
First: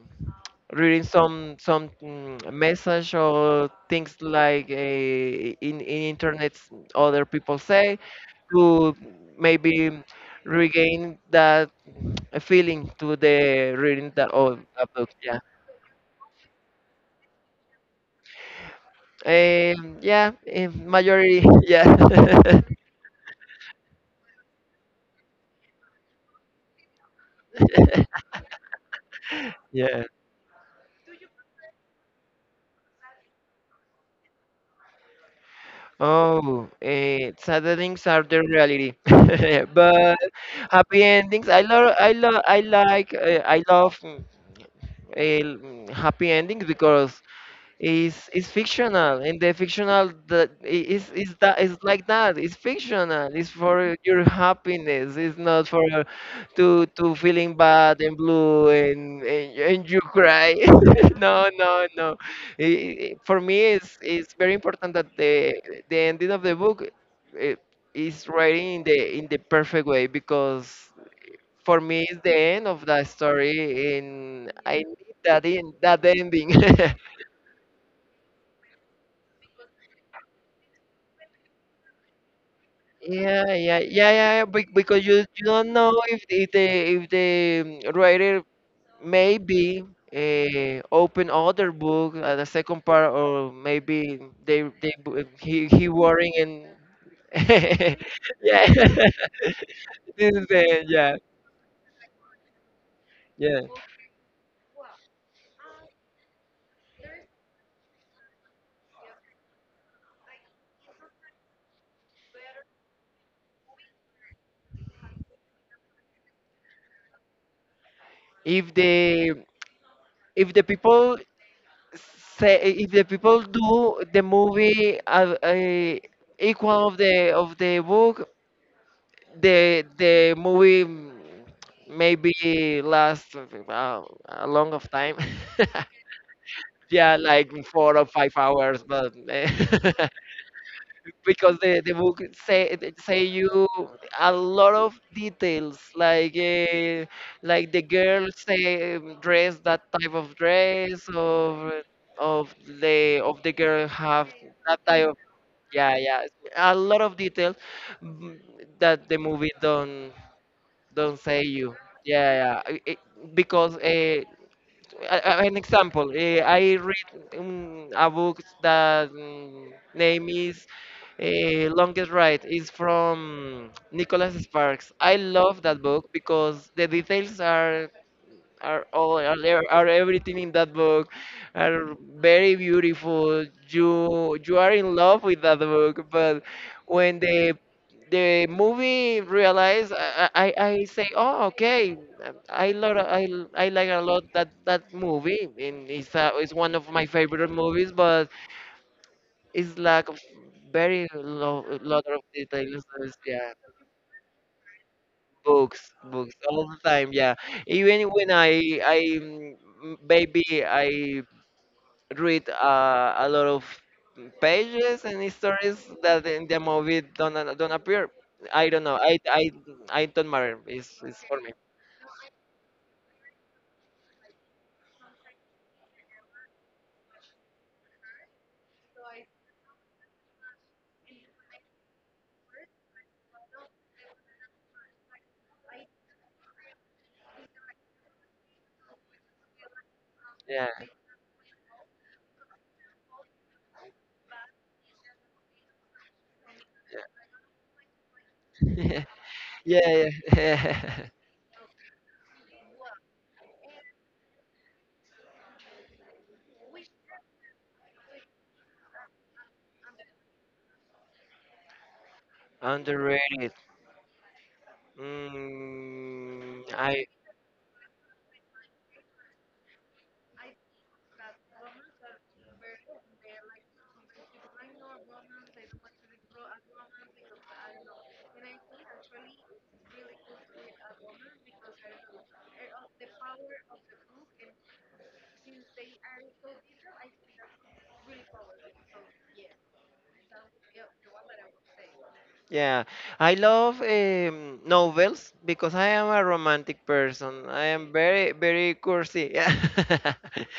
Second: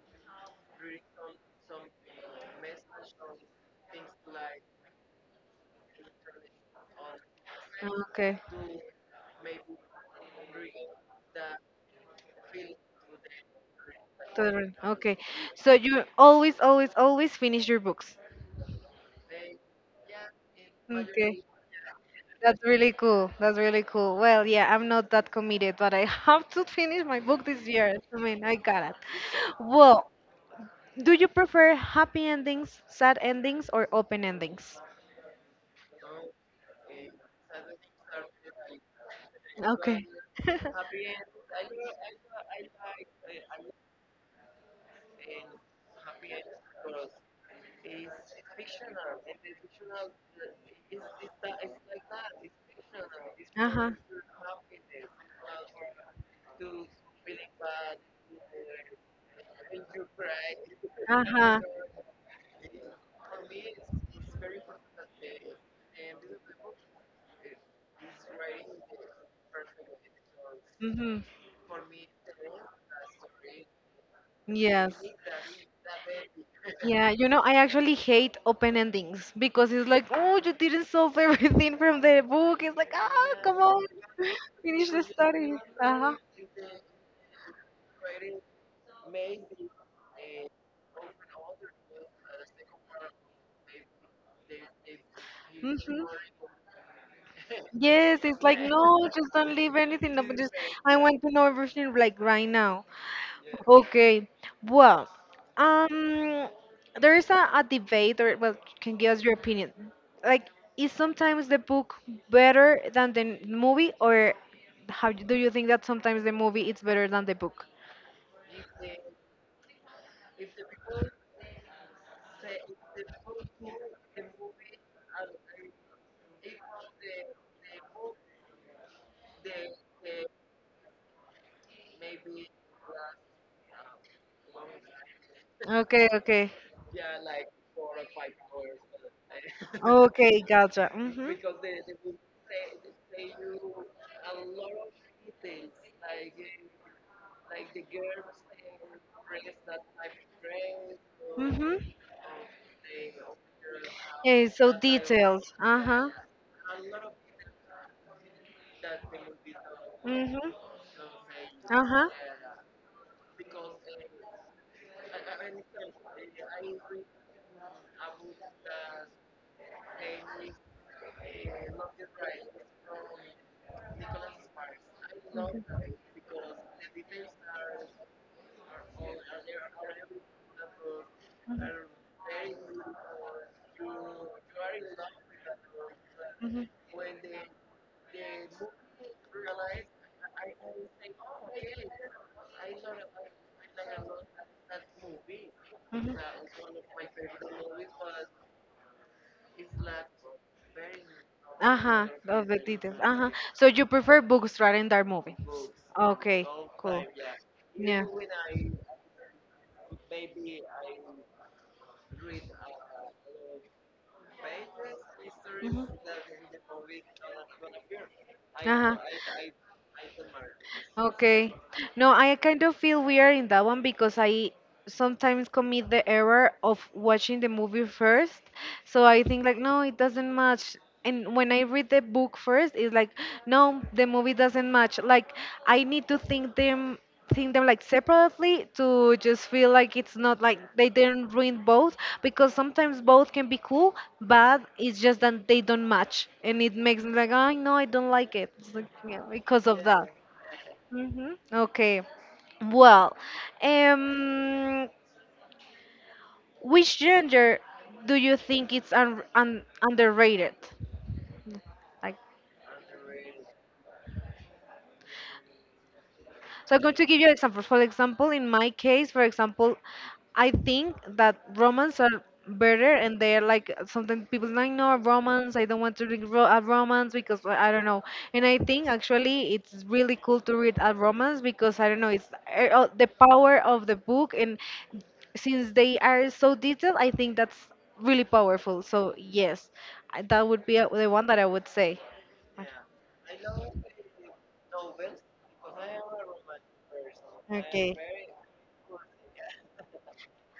Speaker 2: reading some some mm, message or things like uh, in, in internet other people say
Speaker 1: Okay.
Speaker 2: to maybe regain that feeling to the reading the, of
Speaker 1: Totally.
Speaker 2: a book.
Speaker 1: Okay.
Speaker 2: Yeah.
Speaker 1: So you always, always, always finish your books.
Speaker 2: Um, yeah. In
Speaker 1: Okay.
Speaker 2: majority. Yeah.
Speaker 1: That's really cool. That's really cool. Well, yeah, I'm not that committed, but I have to finish my book this year. I mean, I got it.
Speaker 2: yeah.
Speaker 1: Well, do you prefer happy endings, sad endings, or open endings?
Speaker 2: Oh, eh, sad endings are the reality,
Speaker 1: Okay.
Speaker 2: but happy endings. I love. I love. I like. Uh, I love. mm, eh, mm, happy endings because It's it's fictional, and the fictional that i- is is that is like that. It's fictional. It's for
Speaker 1: Uh-huh.
Speaker 2: your happiness. It's not for your- to to feeling bad and blue and and, and you cry. No,
Speaker 1: Uh-huh.
Speaker 2: no, no. I i- for me, it's it's very important that the the ending of the book eh, is writing in the in the perfect way because
Speaker 1: Mm-hmm.
Speaker 2: for me it's the end of that story, and I
Speaker 1: Yes.
Speaker 2: need that in that ending.
Speaker 1: Yeah, you know, I actually hate open endings because it's like, oh, you didn't solve everything from the book. It's like, ah,
Speaker 2: Yeah,
Speaker 1: come
Speaker 2: yeah,
Speaker 1: on,
Speaker 2: yeah, yeah. bec-
Speaker 1: finish the
Speaker 2: Because you you
Speaker 1: story.
Speaker 2: don't know
Speaker 1: Uh-huh.
Speaker 2: if if the if the um, writer maybe uh, open other book at the second part, or maybe they they bu- he he
Speaker 1: Hmm.
Speaker 2: worrying and
Speaker 1: Yes, it's like,
Speaker 2: yeah.
Speaker 1: no, just don't leave anything up.
Speaker 2: This is
Speaker 1: Just,
Speaker 2: the
Speaker 1: I
Speaker 2: yeah
Speaker 1: want to know everything like right now.
Speaker 2: yeah.
Speaker 1: Okay. Well, um, there is a, a debate, or well, can give us your opinion. Like, is sometimes the book better than the movie, or how do you think that sometimes the movie is better than the book?
Speaker 2: If the if the people say, if the people do the movie uh, uh, equal of the of the book, the the movie mm, maybe last uh, a long of time.
Speaker 1: Okay, okay.
Speaker 2: Yeah, like four or five hours, but eh,
Speaker 1: Okay, gotcha.
Speaker 2: because the, the book say say you a lot of details like uh, like the girl
Speaker 1: Hmm.
Speaker 2: say um, dress that type of dress
Speaker 1: Mm-hmm.
Speaker 2: of of the of the girl have
Speaker 1: Yeah, so
Speaker 2: that type of,
Speaker 1: detailed.
Speaker 2: yeah,
Speaker 1: Uh-huh.
Speaker 2: yeah, a lot of details, mm, that the movie don't
Speaker 1: Mm-hmm.
Speaker 2: don't say you.
Speaker 1: Uh-huh.
Speaker 2: Yeah, yeah. I- I- because uh, an example, uh, I read um, a book that mm, name is uh, Longest Ride. It's from Nicholas Sparks. I love that book because the details are are all are, there- are everything in that book, are very beautiful. you you are in love with that book, but when the the movie realized, i i, I I say, oh, okay, i love I, I like a lot that that movie, and it's a, it's one of my favorite movies, but it's lack of very lo- lot
Speaker 1: Ajá,
Speaker 2: of
Speaker 1: of the
Speaker 2: details,
Speaker 1: details. Ajá.
Speaker 2: yeah.
Speaker 1: So you prefer books rather than dark movie?
Speaker 2: Books, books
Speaker 1: Okay,
Speaker 2: all the
Speaker 1: cool.
Speaker 2: time. Yeah, even
Speaker 1: Yeah.
Speaker 2: when I I mm, maybe I read uh, a lot of pages and stories
Speaker 1: Mhm.
Speaker 2: that in the movie don't a- don't appear. I don't know.
Speaker 1: Uh-huh.
Speaker 2: I I I don't matter. It's it's for me.
Speaker 1: Okay. No, I kind of feel weird in that one because I sometimes commit the error of watching the movie first. So I think like no, it doesn't match. And when I read the book first, it's like no, the movie doesn't match. Like I need to think them think them like separately to just feel like it's not like
Speaker 2: Yeah,
Speaker 1: they didn't ruin both because sometimes both can be cool but it's just that they don't match and it makes me like oh no, I don't like it, it's like, yeah, because of
Speaker 2: yeah,
Speaker 1: that.
Speaker 2: yeah.
Speaker 1: Hmm. Okay. Well, um, which gender do you think it's un- un- underrated, like.
Speaker 2: Underrated. Mm,
Speaker 1: So I'm going to
Speaker 2: I.
Speaker 1: give you examples. For example, in my case, for example, I think that romance are better, and they're like sometimes people like no romance. I don't want to read ro- a romance because well, I don't know. And I think actually it's really cool to read a romance because I don't know. It's uh, uh, the power of the book, and since they are so detailed, I think that's really powerful. So yes, I- that would be uh, the one that I would say.
Speaker 2: Yeah, I love um, novels because I am a romantic person. I am
Speaker 1: Okay.
Speaker 2: very, very cursi. Yeah.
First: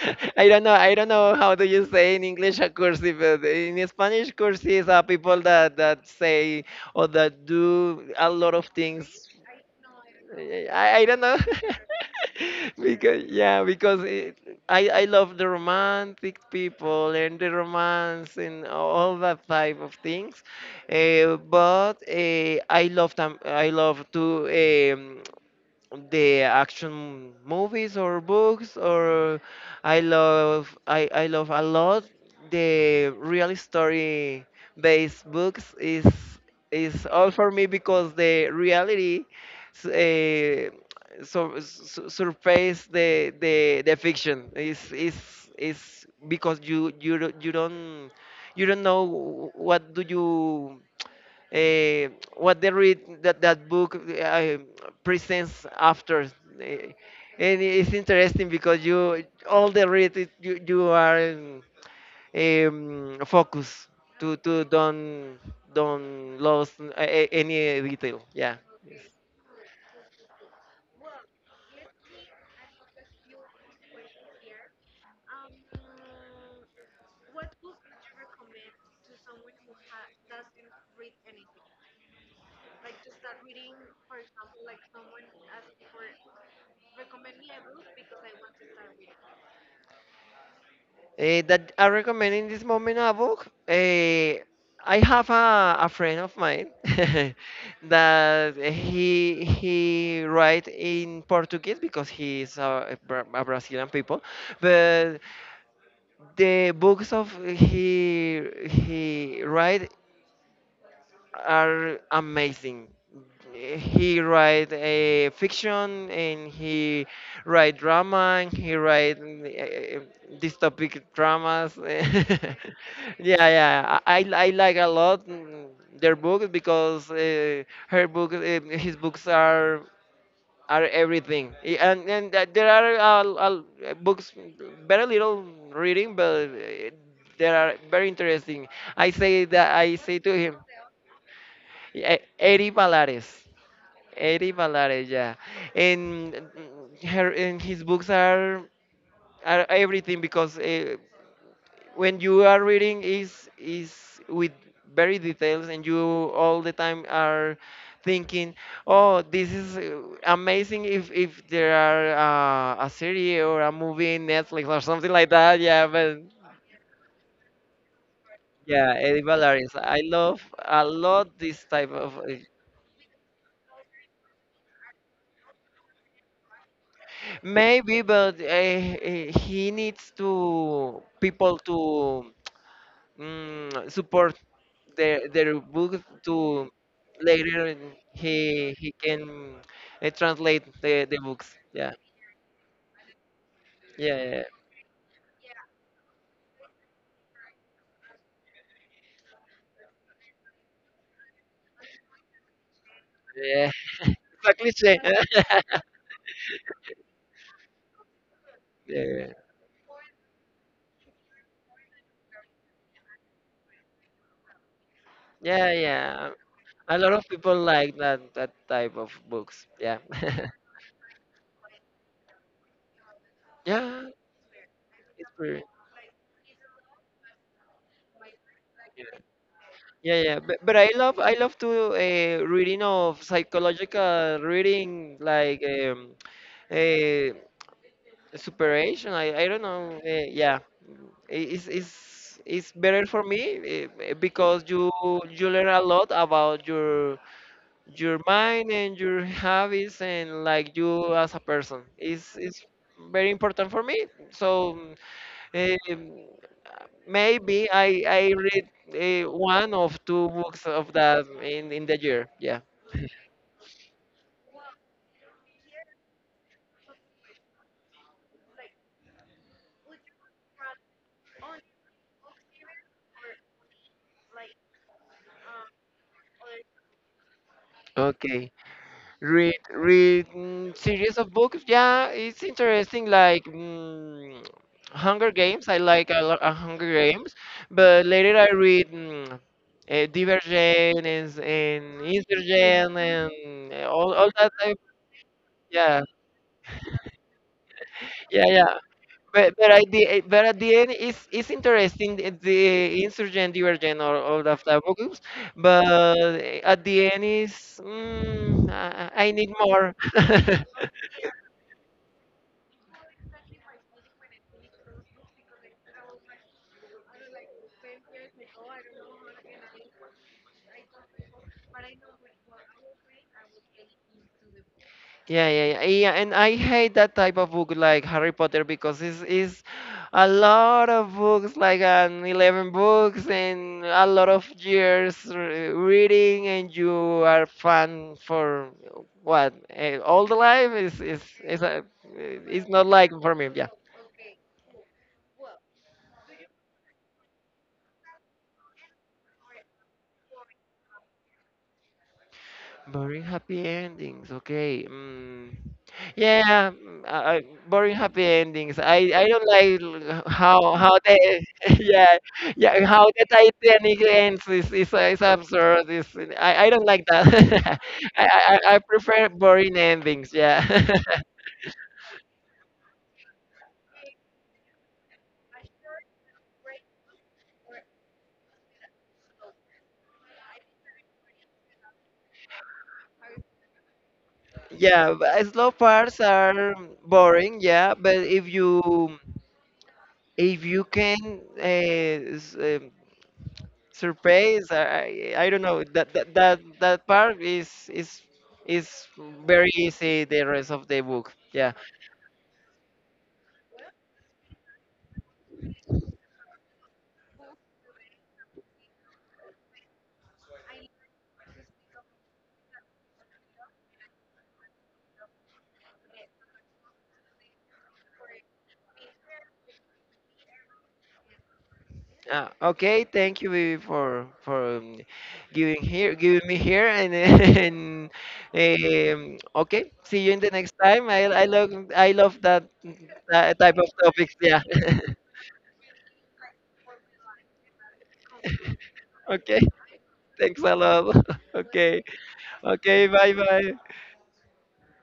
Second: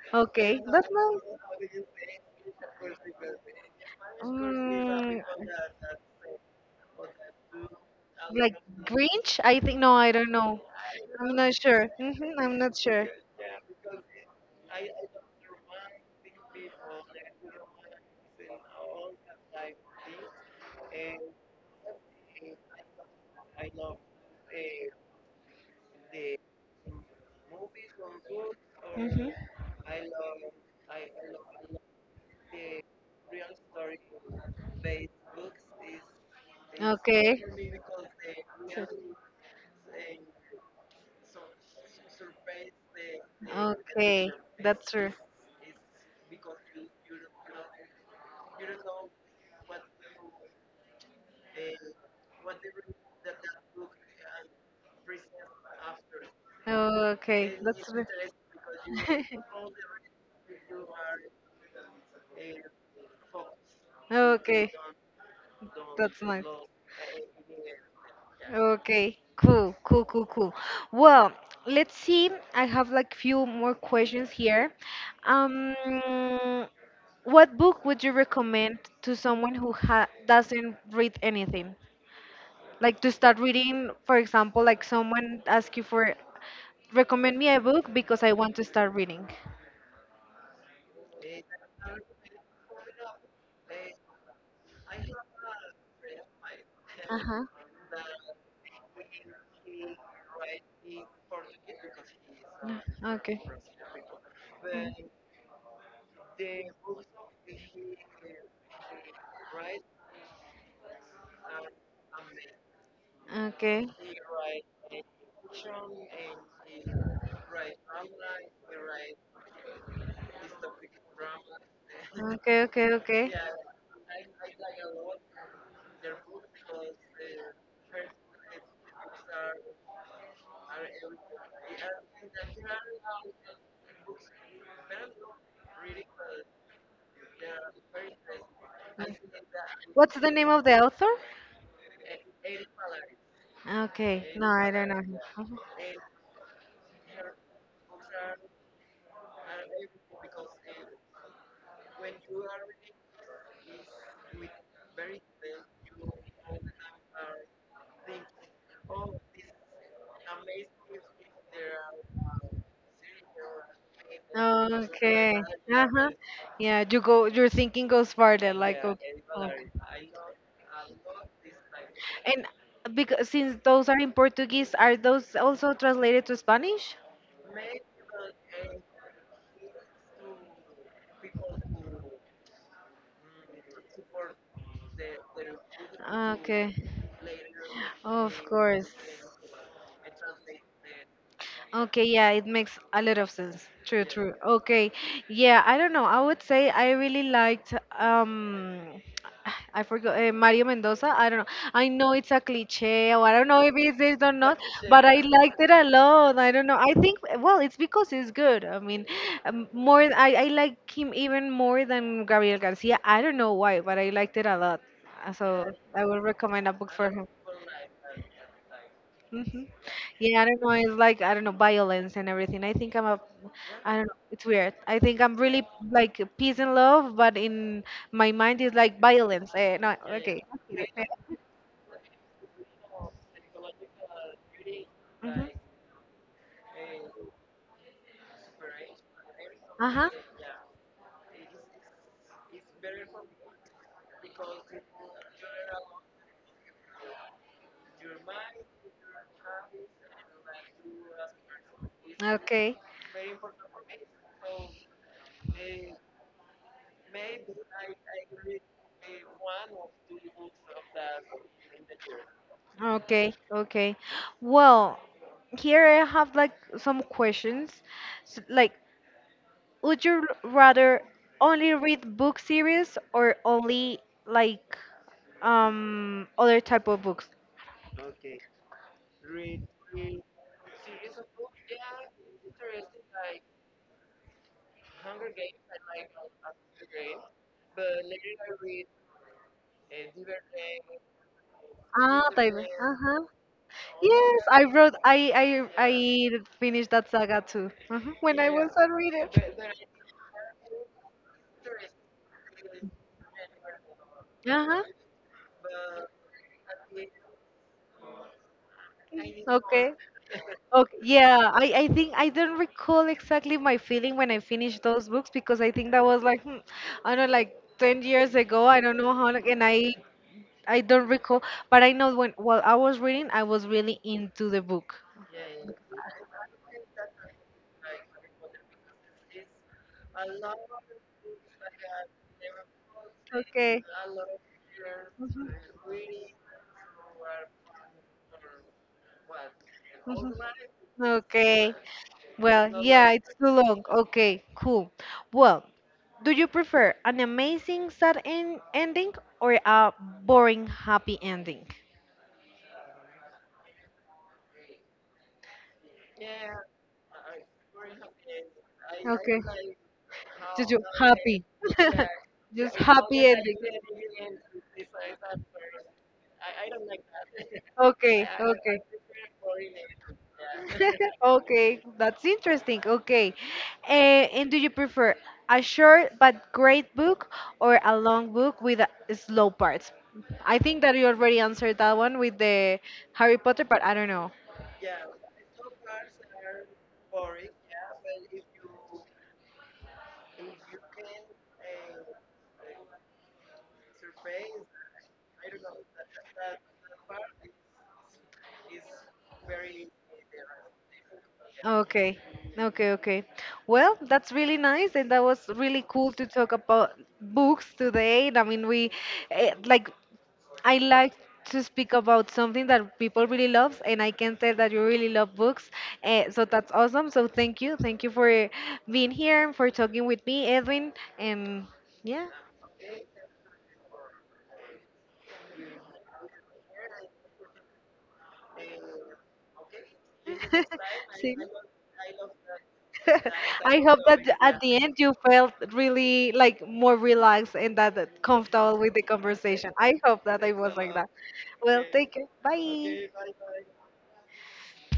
Speaker 2: I
Speaker 1: Okay.
Speaker 2: don't know.
Speaker 1: That's
Speaker 2: I don't
Speaker 1: nice.
Speaker 2: know how do you say in English a cursi, but in Spanish, cursis are
Speaker 1: Mm,
Speaker 2: people that that say or that do a
Speaker 1: like
Speaker 2: lot of things.
Speaker 1: Grinch? I think no, I don't know.
Speaker 2: I, I don't
Speaker 1: I'm
Speaker 2: know.
Speaker 1: not sure. Hmm. I'm not sure.
Speaker 2: because yeah because it, i i love the romantic people and the romance and all that type of things. Uh, but uh, I love them, I love to um, the action movies or books
Speaker 1: Hmm,
Speaker 2: or I love I, I love a lot the real story based books is is all for me because the reality uh, so, so surpass the, the the fiction is is is because you
Speaker 1: do.
Speaker 2: you don't- you don't you don't know what do you uh, what they read that that book uh, presents after. eh,
Speaker 1: Okay.
Speaker 2: and it's interesting because you all the read it, you, you are um, um, focused to to
Speaker 1: Okay,
Speaker 2: don't
Speaker 1: that's
Speaker 2: don't
Speaker 1: nice.
Speaker 2: lose a- a- any detail, yeah.
Speaker 1: Okay, cool, cool, cool, cool. Well, let's see. I have like few more questions here. Um, what book would you recommend to someone who ha doesn't read anything? Like to start reading, for example, like someone ask you for recommend me a book because I want to start reading.
Speaker 2: Eh, that I recommend in this moment a book. Eh, I have a, a friend of mine
Speaker 1: Uh huh.
Speaker 2: that he he write in Portuguese because he is a, Bra-
Speaker 1: Okay.
Speaker 2: a Brazilian people,
Speaker 1: Mm.
Speaker 2: but the books of he he write are amazing.
Speaker 1: Okay.
Speaker 2: He write uh, fiction, and he write drama, and he write uh, dystopic dramas.
Speaker 1: Okay, okay, okay.
Speaker 2: Yeah, yeah, I, I I like a lot mm, their books because uh, her book, uh, his books are are everything. Eh, And and that there are uh, uh, books very little reading, but uh, they are very interesting. I say that I
Speaker 1: What's
Speaker 2: say
Speaker 1: the
Speaker 2: to
Speaker 1: name
Speaker 2: him.
Speaker 1: of the author?
Speaker 2: E- Eddie Valares.
Speaker 1: Okay, no,
Speaker 2: Eddie
Speaker 1: I don't know
Speaker 2: Valares, yeah.
Speaker 1: him.
Speaker 2: And mm, her and his books are are everything because uh, when you are reading is is with very details, and you all the time are thinking, oh, this is uh, amazing if if there are uh, a series or a movie in Netflix or
Speaker 1: Mhm.
Speaker 2: something like
Speaker 1: Okay.
Speaker 2: that. Yeah,
Speaker 1: Uh-huh.
Speaker 2: but
Speaker 1: Yeah, you go. Your thinking goes farther. Like
Speaker 2: yeah, Eddie
Speaker 1: okay, okay.
Speaker 2: Valares. I love a lot this type of. uh,
Speaker 1: And because since those are in Portuguese, are those also translated to Spanish?
Speaker 2: Maybe, but uh, he needs to people to mm, support their their book to
Speaker 1: Okay.
Speaker 2: later, and
Speaker 1: Of
Speaker 2: he he
Speaker 1: course.
Speaker 2: can uh, translate the, the books. Yeah,
Speaker 1: Okay, yeah, it makes a lot of sense. True, true.
Speaker 2: yeah,
Speaker 1: Okay, yeah, I don't know. I would say I really liked um, I forgot uh, Mario Mendoza. I don't know. I know it's a cliche, or I don't know
Speaker 2: yeah.
Speaker 1: if it is or not,
Speaker 2: It's a cliche.
Speaker 1: but I liked it a lot. I don't know. I think well, it's because it's good. I mean,
Speaker 2: yeah,
Speaker 1: um, more I I like him even more than Gabriel Garcia. I don't know why, but I liked it a lot. Uh, So
Speaker 2: yeah,
Speaker 1: I would
Speaker 2: yeah.
Speaker 1: recommend a book
Speaker 2: A
Speaker 1: for
Speaker 2: lot
Speaker 1: him.
Speaker 2: of people like that that type of
Speaker 1: Hmm.
Speaker 2: books. Yeah,
Speaker 1: Yeah, I don't know. It's like I don't know, violence and everything. I think I'm a, I
Speaker 2: yeah.
Speaker 1: don't know. It's weird. I think
Speaker 2: It's
Speaker 1: I'm
Speaker 2: pretty.
Speaker 1: really like peace and love, but in my mind is like violence. Eh, no,
Speaker 2: Yeah,
Speaker 1: okay.
Speaker 2: yeah, but, but I love I love to uh, reading of psychological reading
Speaker 1: Mm-hmm.
Speaker 2: like um, uh, superation. I, I don't
Speaker 1: Uh
Speaker 2: know.
Speaker 1: huh.
Speaker 2: Uh, yeah, I- it's, it's it's better for me uh, because you you learn a lot about your your mind and your habits and like you as a person. It's it's
Speaker 1: Okay,
Speaker 2: very important for me. So um, maybe I I read uh, one of two books of that in in the year. Yeah.
Speaker 1: okay, okay. Well, here I have like some questions. S like, would you r- rather only read book series or only like um other type of books?
Speaker 2: Okay, read read, Mm, series of books. Yeah, it's interesting. Like mm, Hunger Games. I like a lot of Hunger Games, but later I read. Mm, uh, Divergent and, and
Speaker 1: Ah, type.
Speaker 2: Insurgent
Speaker 1: Uh-huh.
Speaker 2: and uh, all, all
Speaker 1: Yes,
Speaker 2: that
Speaker 1: I
Speaker 2: type.
Speaker 1: wrote. I I I
Speaker 2: Yeah,
Speaker 1: finished that saga too. Uh-huh, when
Speaker 2: yeah,
Speaker 1: I was
Speaker 2: yeah.
Speaker 1: a reader.
Speaker 2: But but at the but at the end, it's it's interesting the the insurgent, divergent, or all that type
Speaker 1: Uh-huh.
Speaker 2: of groups. But at the end, is mm, I, I need
Speaker 1: Okay.
Speaker 2: more.
Speaker 1: Okay. Yeah, I, I think I don't recall exactly my feeling when I finished those books because I think that was like, hmm, I don't know, like ten years ago. I don't know how, like, and I I don't recall, but I know when while I was reading, I was really into the book.
Speaker 2: Yeah, yeah, yeah, yeah. And I hate that type of book like Harry Potter because it's, it's a lot of books, like an eleven books
Speaker 1: Okay.
Speaker 2: and a lot of years
Speaker 1: Mhm.
Speaker 2: re- reading, and you are fan for what? eh, All
Speaker 1: Mhm.
Speaker 2: the life is is is
Speaker 1: Okay.
Speaker 2: a, it's
Speaker 1: Well,
Speaker 2: not like
Speaker 1: yeah,
Speaker 2: for
Speaker 1: it's
Speaker 2: me.
Speaker 1: too
Speaker 2: Yeah.
Speaker 1: long. Okay, cool. Well, do you prefer an amazing sad en- ending or a boring happy ending?
Speaker 2: Boring happy endings. Okay. Mm. Yeah, mm, uh, uh, boring happy endings. I I
Speaker 1: Okay.
Speaker 2: don't like l-
Speaker 1: Just
Speaker 2: how
Speaker 1: you
Speaker 2: how
Speaker 1: happy.
Speaker 2: the yeah,
Speaker 1: Just
Speaker 2: yeah, how the
Speaker 1: happy ending.
Speaker 2: Titanic ends is is, uh, is absurd. Is I I don't like that. I,
Speaker 1: Okay,
Speaker 2: I I I
Speaker 1: okay.
Speaker 2: prefer boring endings. Yeah.
Speaker 1: Okay, that's interesting. Okay. Uh, and do you prefer a short but great book or a long book with a slow parts? I think that you already answered that one with the Harry Potter, but I don't know.
Speaker 2: Yeah, but, uh, slow parts are boring, yeah, but if you if you can uh, s- uh, surprise, i i don't know that that that, that part is is is very easy the rest of the book, yeah.
Speaker 1: Okay, okay, okay. Well, that's really nice, and that was really cool to talk about books today. And I mean, we eh, like I like to speak about something that people really love, and I can tell that you really love books. Eh, so that's awesome. So thank you, thank you for being here and for talking with me, Edwin. And yeah.
Speaker 2: Uh, okay, thank you, Vivi, for for um, giving here, giving me here, and and um, okay, see you in the next time. i
Speaker 1: Sí.
Speaker 2: i love, I love that, that type
Speaker 1: I
Speaker 2: of
Speaker 1: hope that
Speaker 2: topics,
Speaker 1: at
Speaker 2: yeah.
Speaker 1: the end you felt really like more relaxed and that that comfortable with the
Speaker 2: Okay,
Speaker 1: conversation. I hope that I
Speaker 2: thanks a
Speaker 1: was like that.
Speaker 2: lot.
Speaker 1: Well,
Speaker 2: Okay.
Speaker 1: take care.
Speaker 2: Okay,
Speaker 1: Bye.
Speaker 2: bye bye.